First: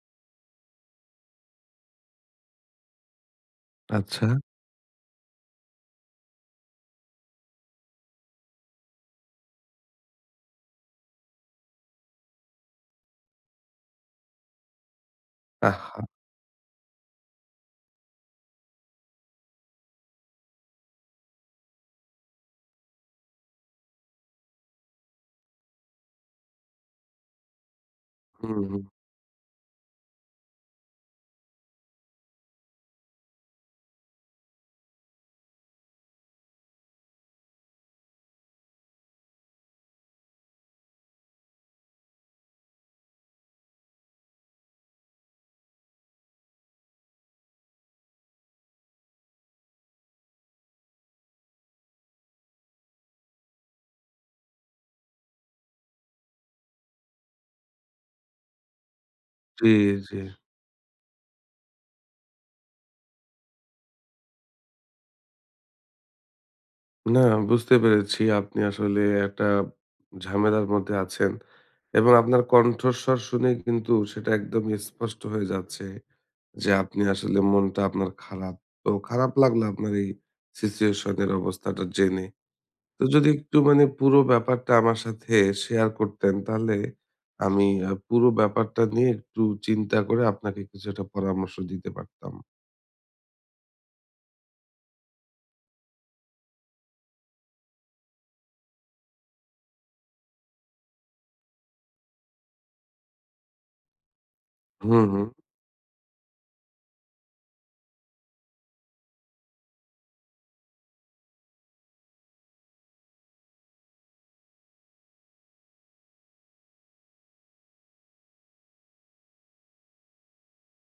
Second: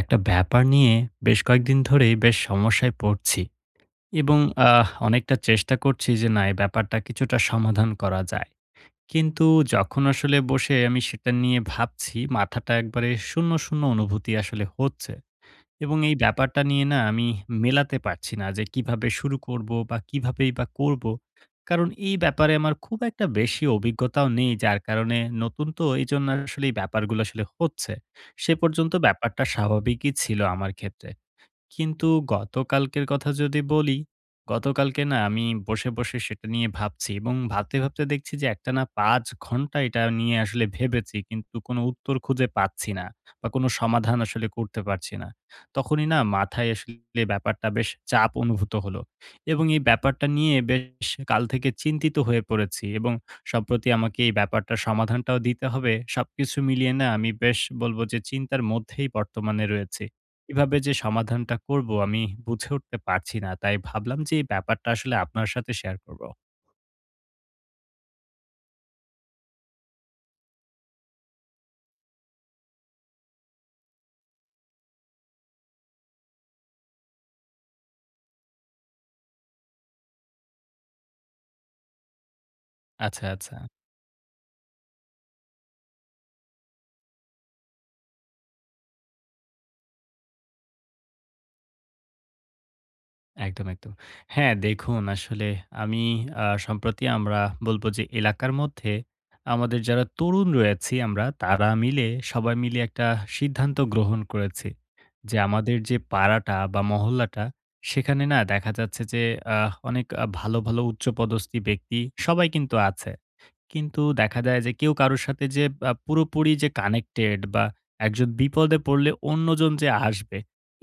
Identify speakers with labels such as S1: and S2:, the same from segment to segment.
S1: একটা ব্যাপার নিয়ে বেশ কয়েকদিন ধরেই বেশ সমস্যায় পড়ছি
S2: আচ্ছা।
S1: এবং অনেকটা চেষ্টা করছি যে না এই ব্যাপারটা কিছুটা সমাধান করা যায়, কিন্তু যখন আসলে বসে আমি সেটা নিয়ে ভাবছি, মাথাটা একবারে শূন্য শূন্য অনুভূতি আসলে হচ্ছে। এবং
S2: আহা!
S1: এই ব্যাপারটা নিয়ে না আমি মেলাতে পারছি না যে কিভাবে শুরু করব বা কিভাবেই বা করব। কারণ এই ব্যাপারে আমার খুব একটা বেশি অভিজ্ঞতাও নেই, যার কারণে নতুন তো এইজন্য আসলে এই ব্যাপারগুলো আসলে হচ্ছে।
S2: হুম,
S1: সে
S2: হুম।
S1: পর্যন্ত ব্যাপারটা স্বাভাবিকই ছিল আমার ক্ষেত্রে। কিন্তু গতকালকের কথা যদি বলি, গতকালকে না আমি বসে, বসে সেটা নিয়ে ভাবছি এবং ভাবতে, ভাবতে দেখছি যে একটানা ৫ ঘন্টা এটা নিয়ে আসলে ভেবেছি, কিন্তু কোনো উত্তর খুঁজে পাচ্ছি না বা কোনো সমাধান আসলে করতে পারছি না। তখনই না মাথায় আসলে ব্যাপারটা বেশ চাপ অনুভূত হলো এবং এই ব্যাপারটা নিয়ে বেশ কাল থেকে চিন্তিত হয়ে পড়েছি এবং সম্প্রতি আমাকে এই ব্যাপারটার সমাধানটাও দিতে হবে। সবকিছু মিলিয়ে না আমি বেশ বলব যে চিন্তার মধ্যেই বর্তমানে
S2: জি,
S1: রয়েছি।
S2: জি।
S1: কিভাবে যে সমাধানটা করব আমি বুঝে উঠতে পারছি না। তাই ভাবলাম যে এই ব্যাপারটা আসলে আপনার সাথে শেয়ার করব।
S2: না বুঝতে পেরেছি আপনি আসলে একটা ঝামেলার মধ্যে আছেন, এবং আপনার কণ্ঠস্বর শুনে কিন্তু সেটা একদম স্পষ্ট হয়ে যাচ্ছে যে আপনি আসলে মনটা আপনার খারাপ। তো খারাপ লাগলো আপনার এই সিচুয়েশন এর অবস্থাটা জেনে। তো
S1: আচ্ছা,
S2: যদি
S1: আচ্ছা।
S2: একটু মানে পুরো ব্যাপারটা আমার সাথে শেয়ার করতেন তাহলে আমি পুরো ব্যাপারটা নিয়ে একটু চিন্তা করে আপনাকে কিছু একটা পরামর্শ দিতে পারতাম।
S1: একদম, একদম। হ্যাঁ, দেখুন আসলে আমি সম্প্রতি আমরা বলব যে এলাকার মধ্যে আমাদের যারা তরুণ রয়েছি আমরা তারা মিলে সবাই মিলে একটা সিদ্ধান্ত গ্রহণ করেছি।
S2: হুম, হুম।
S1: যে আমাদের যে পাড়াটা বা মহল্লাটা সেখানে না দেখা যাচ্ছে যে অনেক ভালো, ভালো উচ্চপদস্থী ব্যক্তি সবাই কিন্তু আছে। কিন্তু দেখা যায় যে কেউ কারোর সাথে যে পুরোপুরি যে কানেক্টেড বা একজন বিপদে পড়লে অন্যজন যে আসবে,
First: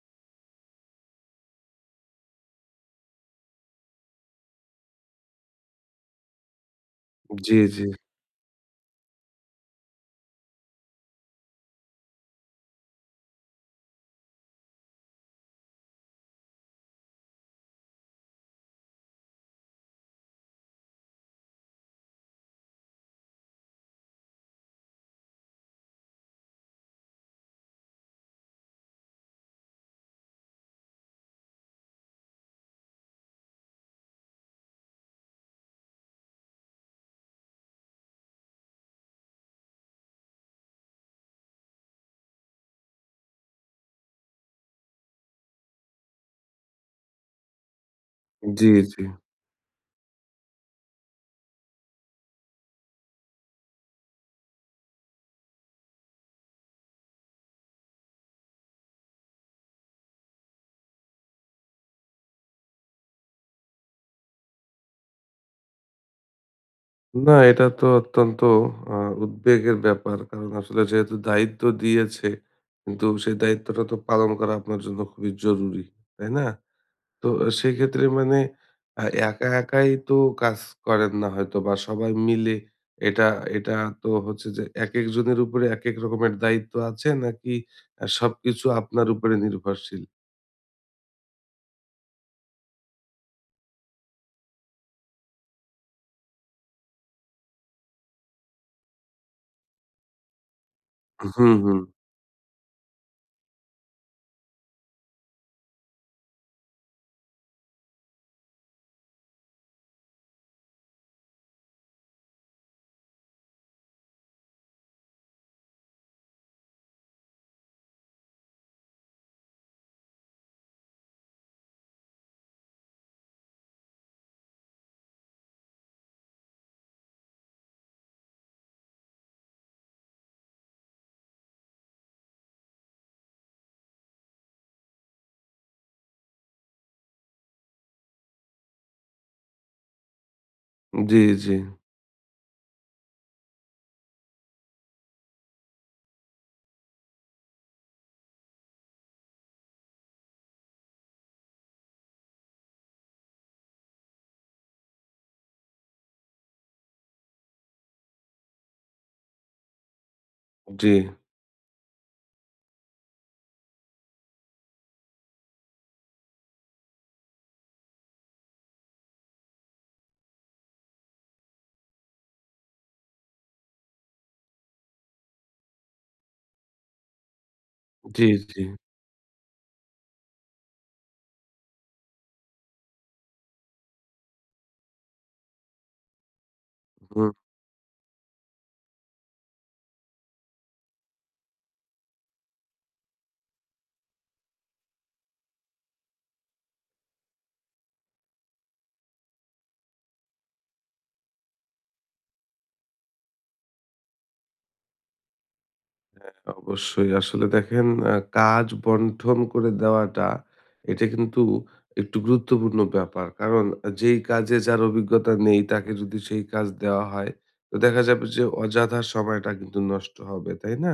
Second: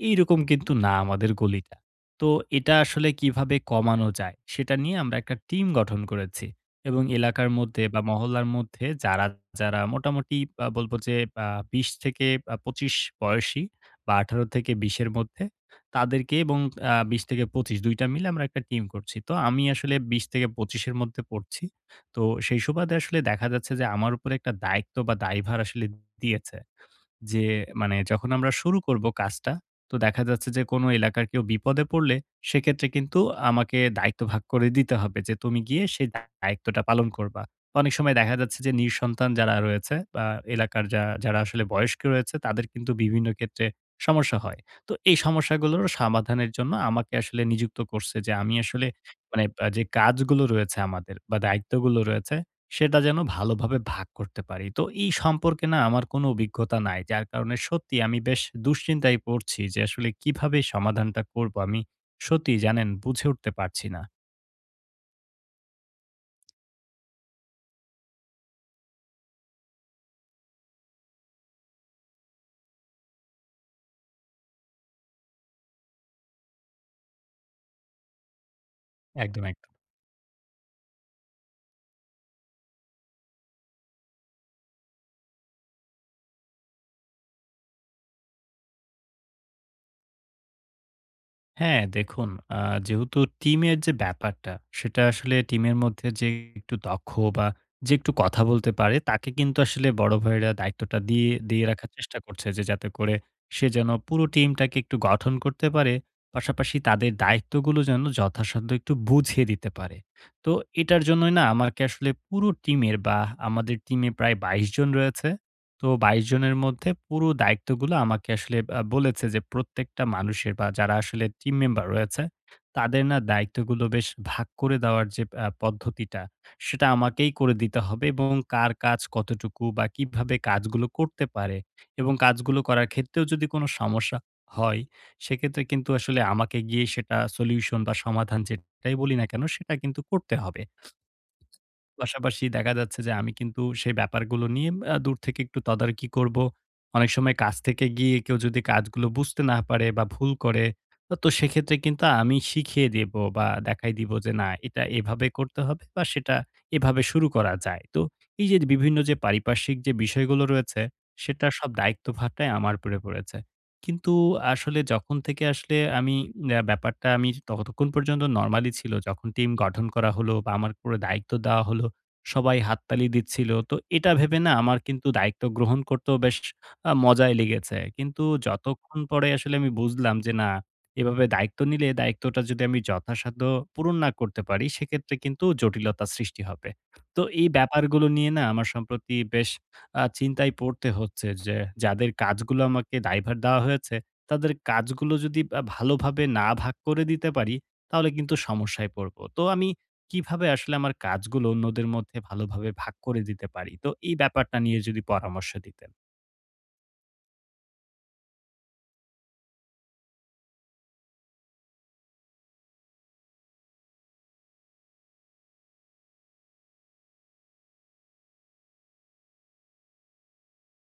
S1: এইরকম কিন্তু না আমাদের গলিটা। তো এটা আসলে কিভাবে কমানো যায় সেটা নিয়ে আমরা একটা টিম গঠন করেছি এবং এলাকার
S2: জি, জি।
S1: মধ্যে বা মহল্লার মধ্যে যারা মোটামুটি বলব যে আ ২০ থেকে ২৫ বয়সী বা ১৮ থেকে ২০ এর মধ্যে তাদেরকে এবং ২০ থেকে ২৫ ২ টা মিলে আমরা একটা টিম করছি। তো আমি আসলে ২০ থেকে ২৫ এর মধ্যে পড়ছি। তো সেই সুবাদে আসলে দেখা যাচ্ছে যে আমার উপরে একটা দায়িত্ব বা দায়ভার আসলে দিয়েছে। যে মানে যখন আমরা শুরু করব কাজটা, তো দেখা যাচ্ছে যে কোনো এলাকার কেউ বিপদে পড়লে সেক্ষেত্রে কিন্তু আমাকে দায়িত্ব ভাগ করে দিতে হবে যে তুমি গিয়ে সেই দায়িত্বটা পালন করবা। অনেক সময় দেখা যাচ্ছে যে নিঃসন্তান যারা রয়েছে বা এলাকার যারা আসলে বয়স্ক রয়েছে তাদের কিন্তু বিভিন্ন ক্ষেত্রে সমস্যা হয়। তো এই সমস্যাগুলোর সমাধানের জন্য আমাকে আসলে নিযুক্ত করছে যে আমি
S2: জি,
S1: আসলে
S2: জি।
S1: মানে যে কাজগুলো রয়েছে আমাদের বা দায়িত্বগুলো রয়েছে সেটা যেন ভালোভাবে ভাগ করতে পারি। তো এই সম্পর্কে না আমার কোনো অভিজ্ঞতা নাই। যার কারণে সত্যি আমি বেশ দুশ্চিন্তায় পড়ছি যে আসলে কিভাবে সমাধানটা করব? আমি সত্যিই জানেন বুঝে উঠতে পারছি না।
S2: না এটা তো অত্যন্ত আ উদ্বেগের ব্যাপার। কারণ আসলে যেহেতু দায়িত্ব দিয়েছে, কিন্তু সেই দায়িত্বটা তো পালন করা আপনার জন্য খুবই জরুরি। তাই না? তো সেক্ষেত্রে মানে
S1: একদম,
S2: একা, একাই তো কাজ করেন, না হয়তো বা সবাই মিলে এটা এটা তো হচ্ছে যে একেক জনের উপরে একেক রকমের দায়িত্ব আছে, নাকি সবকিছু আপনার উপরে নির্ভরশীল?
S1: হ্যাঁ, দেখুন আ যেহেতু টিমের যে ব্যাপারটা, সেটা আসলে টিমের মধ্যে যে একটু দক্ষ বা যে একটু কথা বলতে পারে, তাকে কিন্তু আসলে বড় ভাইয়েরা দায়িত্বটা দিয়ে
S2: হুম,
S1: দিয়ে
S2: হুম।
S1: রাখার চেষ্টা করছে যে, যাতে করে সে যেন পুরো টিমটাকে একটু গঠন করতে পারে। পাশাপাশি তাদের দায়িত্বগুলো যেন যথাসাধ্য একটু বুঝিয়ে দিতে পারে। তো এটার জন্যই না আমাকে আসলে পুরো টিমের বা আমাদের টিমে প্রায় ২২ জন রয়েছে। তো ২২ জনের মধ্যে পুরো দায়িত্বগুলো আমাকে আসলে বলেছে যে, প্রত্যেকটা মানুষের বা যারা আসলে টিম মেম্বার রয়েছে, তাদের না দায়িত্বগুলো বেশ ভাগ করে দেওয়ার যে পদ্ধতিটা, সেটা আমাকেই করে দিতে হবে এবং কার কাজ কতটুকু বা কিভাবে কাজগুলো করতে পারে এবং কাজগুলো করার ক্ষেত্রেও যদি কোনো সমস্যা হয়, সেক্ষেত্রে কিন্তু আসলে আমাকে গিয়ে সেটা সলিউশন বা সমাধান যেটাই বলি না কেন, সেটা কিন্তু করতে হবে।
S2: জি, জি।
S1: পাশাপাশি দেখা যাচ্ছে যে আমি কিন্তু সেই ব্যাপারগুলো নিয়ে দূর থেকে একটু তদারকি করব। অনেক সময় কাজ থেকে গিয়ে কেউ যদি কাজগুলো বুঝতে না পারে বা ভুল করে, তো সেক্ষেত্রে কিন্তু আমি শিখিয়ে দেব বা দেখাই দিব যে না এটা এভাবে করতে হবে বা সেটা এভাবে শুরু করা যায়। তো এই যে বিভিন্ন যে পারিপার্শ্বিক যে বিষয়গুলো রয়েছে,
S2: জি,
S1: সেটার সব দায়িত্বভারটাই আমার উপরে পড়েছে। কিন্তু আসলে যখন থেকে আসলে আমি ব্যাপারটা আমি ততক্ষণ পর্যন্ত নরমালি ছিল যখন টিম গঠন করা হলো বা আমার পুরো দায়িত্ব দেওয়া হলো। সবাই হাততালি দিচ্ছিল। তো এটা ভেবে না আমার কিন্তু দায়িত্ব গ্রহণ করতেও বেশ মজাই লেগেছে। কিন্তু
S2: জি, জি।
S1: যতক্ষণ পরে আসলে আমি বুঝলাম যে না, এভাবে দায়িত্ব নিলে দায়িত্বটা যদি আমি যথাসাধ্য পূরণ না করতে পারি, সেক্ষেত্রে কিন্তু জটিলতা সৃষ্টি হবে। তো
S2: হুম।
S1: এই ব্যাপারগুলো নিয়ে না আমার সম্প্রতি বেশ চিন্তায় পড়তে হচ্ছে যে, যাদের কাজগুলো আমাকে দায়ভার দেওয়া হয়েছে, তাদের কাজগুলো যদি ভালোভাবে না ভাগ করে দিতে পারি, তাহলে কিন্তু সমস্যায় পড়ব। তো আমি কিভাবে আসলে আমার কাজগুলো অন্যদের মধ্যে ভালোভাবে ভাগ করে দিতে পারি? তো এই ব্যাপারটা নিয়ে যদি পরামর্শ দিতেন।
S2: অবশ্যই। আসলে দেখেন, কাজ বন্টন করে দেওয়াটা এটা কিন্তু একটু গুরুত্বপূর্ণ ব্যাপার। কারণ যেই কাজে যার অভিজ্ঞতা নেই তাকে যদি সেই কাজ দেওয়া হয় তো দেখা যাবে যে অযথা সময়টা কিন্তু নষ্ট হবে, তাই না?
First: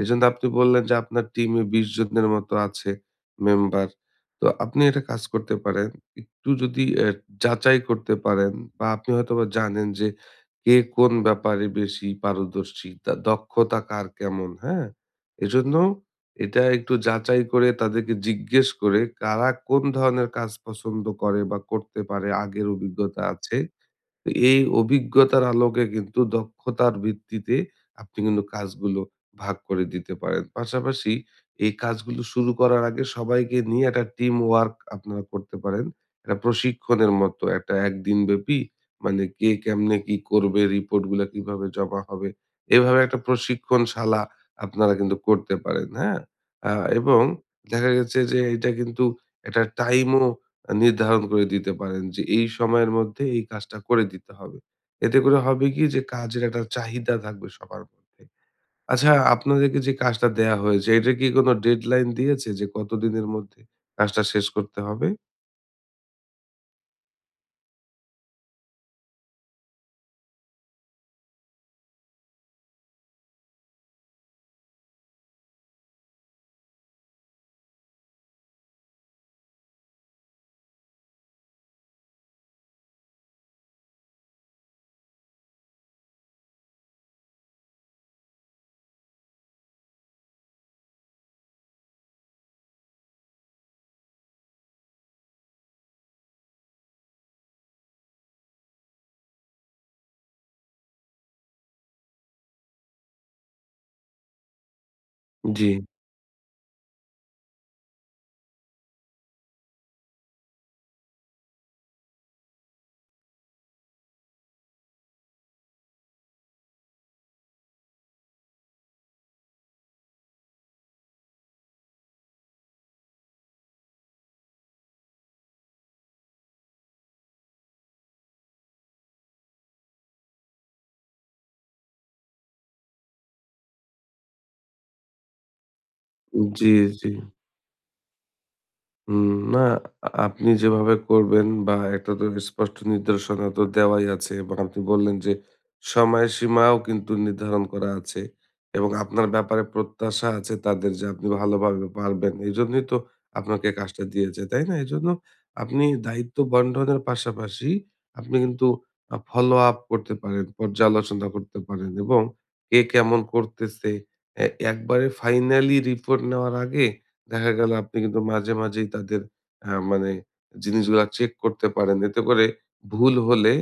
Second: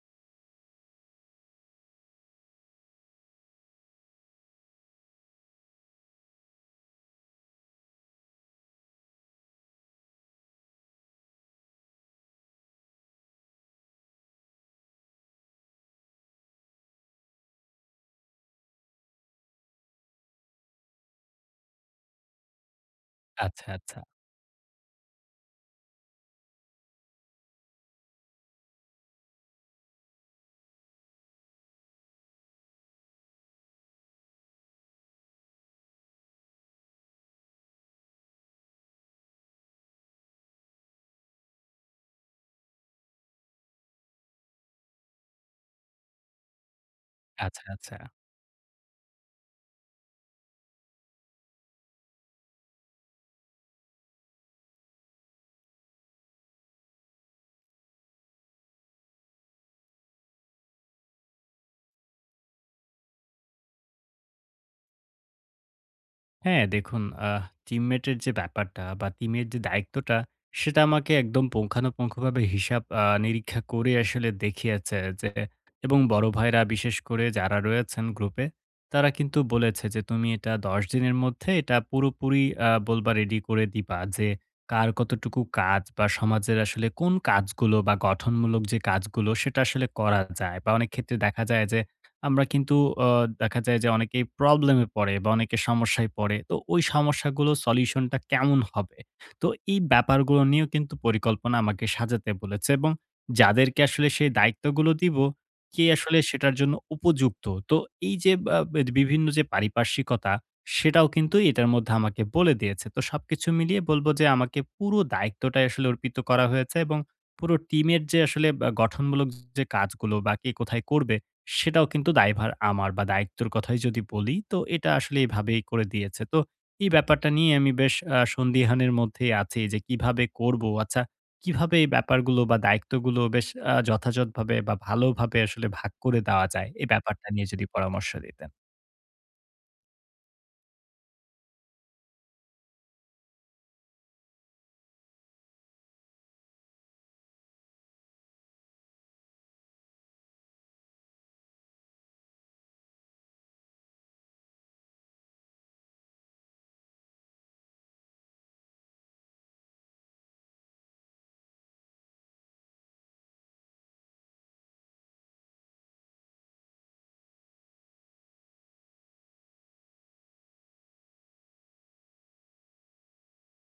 S2: এজন্য আপনি বললেন যে আপনার টিমে ২০ জনের মতো আছে মেম্বার। তো আপনি একটা কাজ করতে পারেন। একটু যদি যাচাই করতে পারেন বা আপনি হয়তোবা জানেন যে কে কোন ব্যাপারে বেশি পারদর্শী, তার দক্ষতা কার কেমন, হ্যাঁ? এজন্য এটা একটু যাচাই করে তাদেরকে জিজ্ঞেস করে কারা কোন ধরনের কাজ পছন্দ করে বা করতে পারে, আগের অভিজ্ঞতা আছে।
S1: আচ্ছা, আচ্ছা,
S2: তো এই অভিজ্ঞতার আলোকে কিন্তু দক্ষতার ভিত্তিতে আপনি কিন্তু কাজগুলো ভাগ করে দিতে পারেন। পাশাপাশি এই কাজগুলো শুরু করার আগে সবাইকে নিয়ে একটা টিম ওয়ার্ক আপনারা করতে পারেন। একটা প্রশিক্ষণের মতো একটা ১ দিনব্যাপী, মানে কে কেমনে কি করবে, রিপোর্ট গুলা কিভাবে জমা হবে। এভাবে একটা প্রশিক্ষণশালা আপনারা কিন্তু করতে পারেন, হ্যাঁ? আ এবং
S1: আচ্ছা,
S2: দেখা
S1: আচ্ছা।
S2: গেছে যে এটা কিন্তু একটা টাইমও নির্ধারণ করে দিতে পারেন যে এই সময়ের মধ্যে এই কাজটা করে দিতে হবে। এতে করে হবে কি যে কাজের একটা চাহিদা থাকবে সবার মধ্যে। আচ্ছা, আপনাদেরকে যে কাজটা দেয়া হয়েছে এটা কি কোনো ডেডলাইন দিয়েছে যে কতদিনের মধ্যে কাজটা শেষ করতে হবে?
S1: হ্যাঁ, দেখুন টিমমেটের যে ব্যাপারটা বা টিমের যে দায়িত্বটা, সেটা আমাকে একদম পুঙ্খানুপুঙ্খভাবে হিসাব নিরীক্ষা করে আসলে দেখিয়েছে যে এবং বড় ভাইরা বিশেষ করে যারা রয়েছেন গ্রুপে, তারা কিন্তু বলেছে যে, "তুমি এটা ১০ দিনের মধ্যে এটা পুরোপুরি বলবা রেডি করে দিবা যে, কার কতটুকু কাজ বা সমাজের আসলে কোন কাজগুলো বা গঠনমূলক যে কাজগুলো সেটা আসলে করা যায়।" বা অনেক ক্ষেত্রে দেখা যায় যে আমরা কিন্তু অ দেখা যায় যে অনেকেই প্রবলেমে পড়ে বা অনেকে সমস্যায় পড়ে। তো ওই সমস্যাগুলো সলিউশনটা কেমন হবে? তো এই ব্যাপারগুলো নিয়েও কিন্তু পরিকল্পনা আমাকে সাজাতে বলেছে এবং যাদেরকে আসলে সেই দায়িত্বগুলো দিব,
S2: জি,
S1: কে আসলে সেটার জন্য উপযুক্ত। তো এই যে বা বে বিভিন্ন যে পারিপার্শ্বিকতা, সেটাও কিন্তু এটার মধ্যে আমাকে বলে দিয়েছে। তো সবকিছু মিলিয়ে বলবো যে আমাকে পুরো দায়িত্বটাই আসলে অর্পিত করা হয়েছে এবং পুরো টিমের যে আসলে বা গঠনমূলক যে কাজগুলো বা কে কোথায় করবে, সেটাও কিন্তু দায়ভার আমার বা দায়িত্বের কথাই যদি বলি, তো এটা আসলে এভাবেই করে দিয়েছে। তো এই ব্যাপারটা নিয়ে আমি বেশ সন্দিহানের মধ্যেই আছি যে কিভাবে করব? আচ্ছা, কিভাবে এই ব্যাপারগুলো বা দায়িত্বগুলো বেশ যথাযথভাবে বা ভালোভাবে আসলে ভাগ করে দেওয়া যায়?
S2: জি,
S1: এই
S2: জি।
S1: ব্যাপারটা নিয়ে যদি পরামর্শ দিতেন।
S2: উম না আপনি যেভাবে করবেন, বা একটা তো স্পষ্ট নির্দেশনা তো দেওয়াই আছে এবং আপনি বললেন যে সময়সীমাও কিন্তু নির্ধারণ করা আছে, এবং আপনার ব্যাপারে প্রত্যাশা আছে তাদের যে আপনি ভালোভাবে পারবেন। এজন্যই তো আপনাকে কাজটা দিয়েছে, তাই না? এজন্য আপনি দায়িত্ব বন্টনের পাশাপাশি আপনি কিন্তু ফলো আপ করতে পারেন, পর্যালোচনা করতে পারেন, এবং কে কেমন করতেছে, এ একবারে ফাইনালি রিপোর্ট নেওয়ার আগে দেখা গেল আপনি কিন্তু মাঝে মাঝেই তাদের মানে জিনিসগুলা চেক করতে পারেন। এতে করে ভুল হলে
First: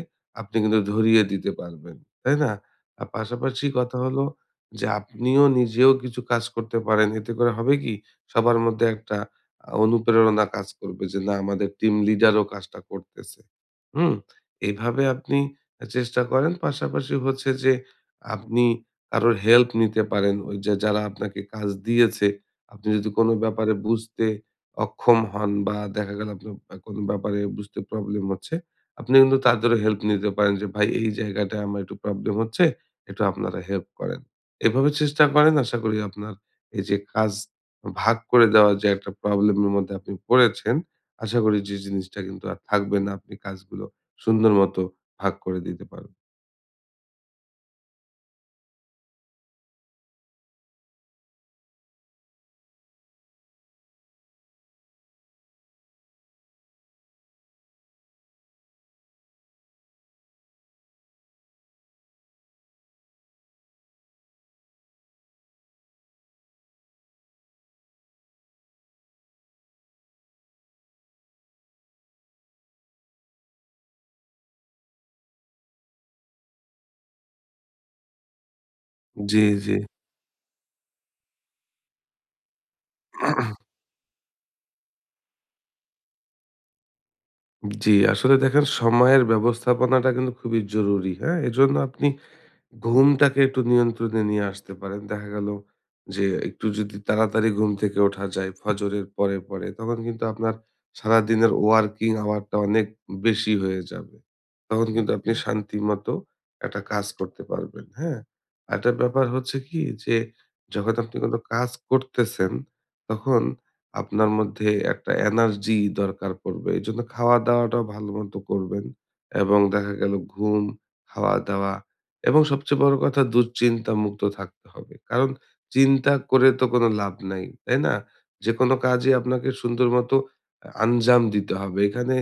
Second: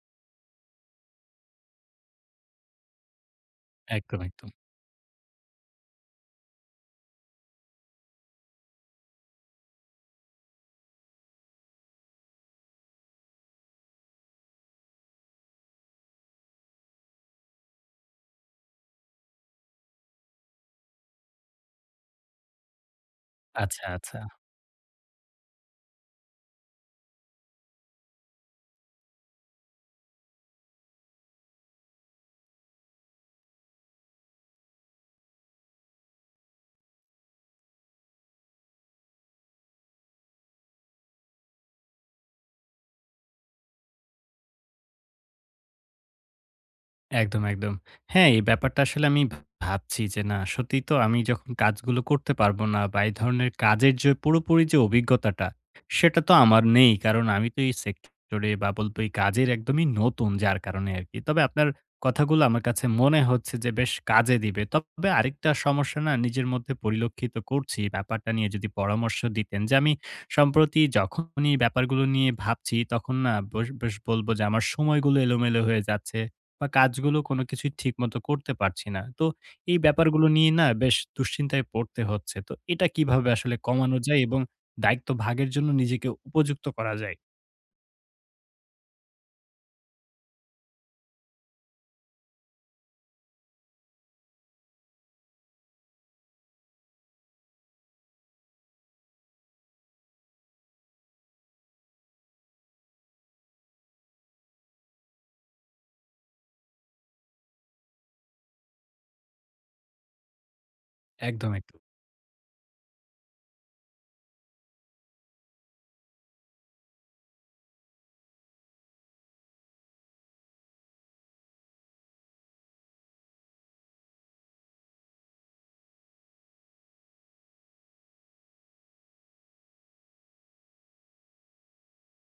S2: আপনি কিন্তু ধরিয়ে দিতে পারবেন। তাই না? আর পাশাপাশি কথা
S1: একদম,
S2: হলো
S1: একদম।
S2: যে আপনিও নিজেও কিছু কাজ করতে পারেন। এতে করে হবে কি সবার মধ্যে একটা অনুপ্রেরণা কাজ করবে যে না আমাদের টিম লিডারও কাজটা করতেছে। হুম? এভাবে আপনি চেষ্টা করেন। পাশাপাশি হচ্ছে যে আপনি কারোর হেল্প নিতে পারেন। ওই যে যারা আপনাকে কাজ দিয়েছে, আপনি যদি কোনো ব্যাপারে
S1: আচ্ছা, আচ্ছা।
S2: বুঝতে অক্ষম হন, বা দেখা গেল আপনার কোনো ব্যাপারে বুঝতে প্রবলেম হচ্ছে, আপনি কিন্তু তাদেরও হেল্প নিতে পারেন যে, "ভাই, এই জায়গাটায় আমার একটু প্রবলেম হচ্ছে, একটু আপনারা হেল্প করেন।" এভাবে চেষ্টা করেন। আশা করি আপনার এই যে কাজ ভাগ করে দেওয়ার যে একটা প্রবলেমের মধ্যে আপনি পড়েছেন, আশা করি যে জিনিসটা কিন্তু আর থাকবে না। আপনি কাজগুলো সুন্দর মতো ভাগ করে দিতে পারবেন।
S1: একদম, একদম। হ্যাঁ, এই ব্যাপারটা আসলে আমি ভাবছি যে না সত্যিই তো আমি যখন কাজগুলো করতে পারবো না বা এই ধরনের কাজের যে পুরোপুরি যে অভিজ্ঞতাটা, সেটা তো আমার নেই। কারণ আমি তো এই সেক্টরে বা বলবো এই কাজের একদমই নতুন যার কারণে আরকি। তবে আপনার কথাগুলো আমার কাছে মনে হচ্ছে যে বেশ কাজে দিবে। তবে আরেকটা সমস্যা না নিজের মধ্যে পরিলক্ষিত করছি। ব্যাপারটা নিয়ে যদি পরামর্শ দিতেন যে আমি সম্প্রতি যখনই ব্যাপারগুলো নিয়ে ভাবছি তখন না বস বেশ বলবো যে আমার সময়গুলো এলোমেলো হয়ে যাচ্ছে। বা কাজগুলো কোনো কিছুই ঠিকমতো করতে পারছি না। তো
S2: জি, জি।
S1: এই ব্যাপারগুলো নিয়ে না বেশ দুশ্চিন্তায় পড়তে হচ্ছে। তো এটা কিভাবে আসলে কমানো যায় এবং দায়িত্ব ভাগের জন্য নিজেকে উপযুক্ত করা যায়?
S2: জি, আসলে দেখেন সময়ের ব্যবস্থাপনাটা কিন্তু খুবই জরুরি, হ্যাঁ? এজন্য আপনি ঘুমটাকে একটু নিয়ন্ত্রণে নিয়ে আসতে পারেন। দেখা গেল যে একটু যদি তাড়াতাড়ি ঘুম থেকে ওঠা যায় ফজরের পরে, পরে তখন কিন্তু আপনার সারাদিনের ওয়ার্কিং আওয়ারটা অনেক বেশি হয়ে যাবে। তখন কিন্তু আপনি শান্তিমতো একটা কাজ করতে পারবেন, হ্যাঁ? আরেকটা ব্যাপার হচ্ছে কি যে যখন আপনি কোনো
S1: একদম,
S2: কাজ
S1: একটু।
S2: করতেছেন, তখন আপনার মধ্যে একটা এনার্জি দরকার পড়বে। এজন্য খাওয়া-দাওয়াটাও ভালোমতো করবেন, এবং দেখা গেল ঘুম, খাওয়া-দাওয়া এবং সবচেয়ে বড় কথা দুশ্চিন্তা মুক্ত থাকতে হবে। কারণ চিন্তা করে তো কোনো লাভ নাই, তাই না? যেকোনো কাজই আপনাকে সুন্দর মতো আঞ্জাম দিতে হবে। এখানে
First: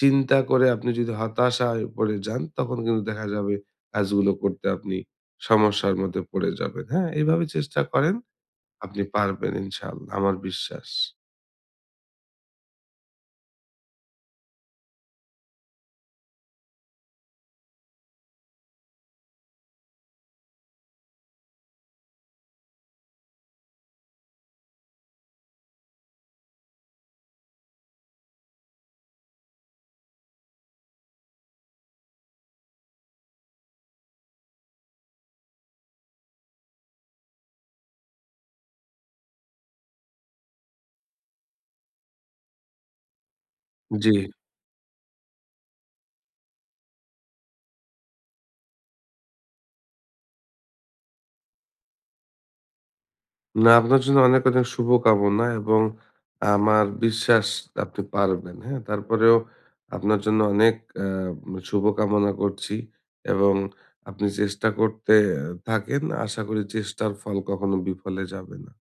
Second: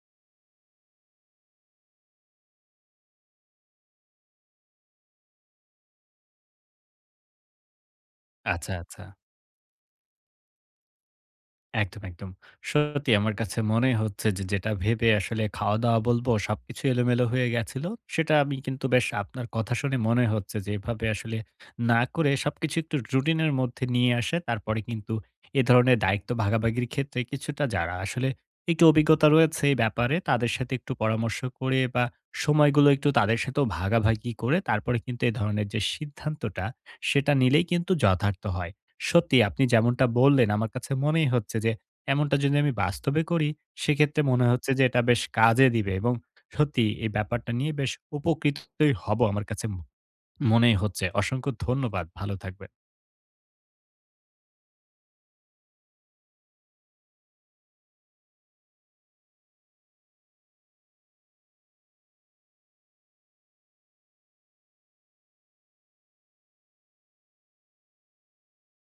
S2: চিন্তা করে আপনি যদি হতাশায় পড়ে যান, তখন কিন্তু দেখা যাবে কাজগুলো করতে আপনি সমস্যার মধ্যে পড়ে যাবেন। হ্যাঁ? এভাবে চেষ্টা করেন,
S1: আচ্ছা,
S2: আপনি
S1: আচ্ছা।
S2: পারবেন ইনশাআল্লাহ। আমার বিশ্বাস।
S1: একদম, একদম। সত্যি আমার কাছে মনে হচ্ছে যে যেটা ভেবে আসলে খাওয়া-দাওয়া বলবো সবকিছু এলোমেলো হয়ে গেছিল। সেটা আমি কিন্তু বেশ আপনার কথা শুনে মনে হচ্ছে যে এভাবে আসলে না করে সবকিছু একটু রুটিনের মধ্যে নিয়ে আসে তারপরে কিন্তু এ ধরনের দায়িত্ব ভাগাভাগির ক্ষেত্রে কিছুটা যারা আসলে একটু অভিজ্ঞতা রয়েছে এই ব্যাপারে তাদের সাথে একটু পরামর্শ করে বা সময়গুলো একটু তাদের সাথেও ভাগাভাগি করে তারপরে কিন্তু এ ধরনের যে সিদ্ধান্তটা সেটা নিলেই কিন্তু যথার্থ হয়। সত্যি আপনি যেমনটা বললেন আমার কাছে মনেই হচ্ছে যে এমনটা যদি আমি বাস্তবে করি
S2: জি।
S1: সেক্ষেত্রে মনে হচ্ছে যে এটা বেশ কাজে দিবে এবং সত্যি এই ব্যাপারটা নিয়ে বেশ উপকৃতই হব আমার কাছে মনেই হচ্ছে। অসংখ্য ধন্যবাদ। ভালো থাকবেন।
S2: না, আপনার জন্য অনেক, অনেক শুভকামনা, এবং আমার বিশ্বাস আপনি পারবেন। হ্যাঁ? তারপরেও আপনার জন্য অনেক আ শুভকামনা করছি, এবং আপনি চেষ্টা করতে থাকেন। আশা করি চেষ্টার ফল কখনো বিফলে যাবে না।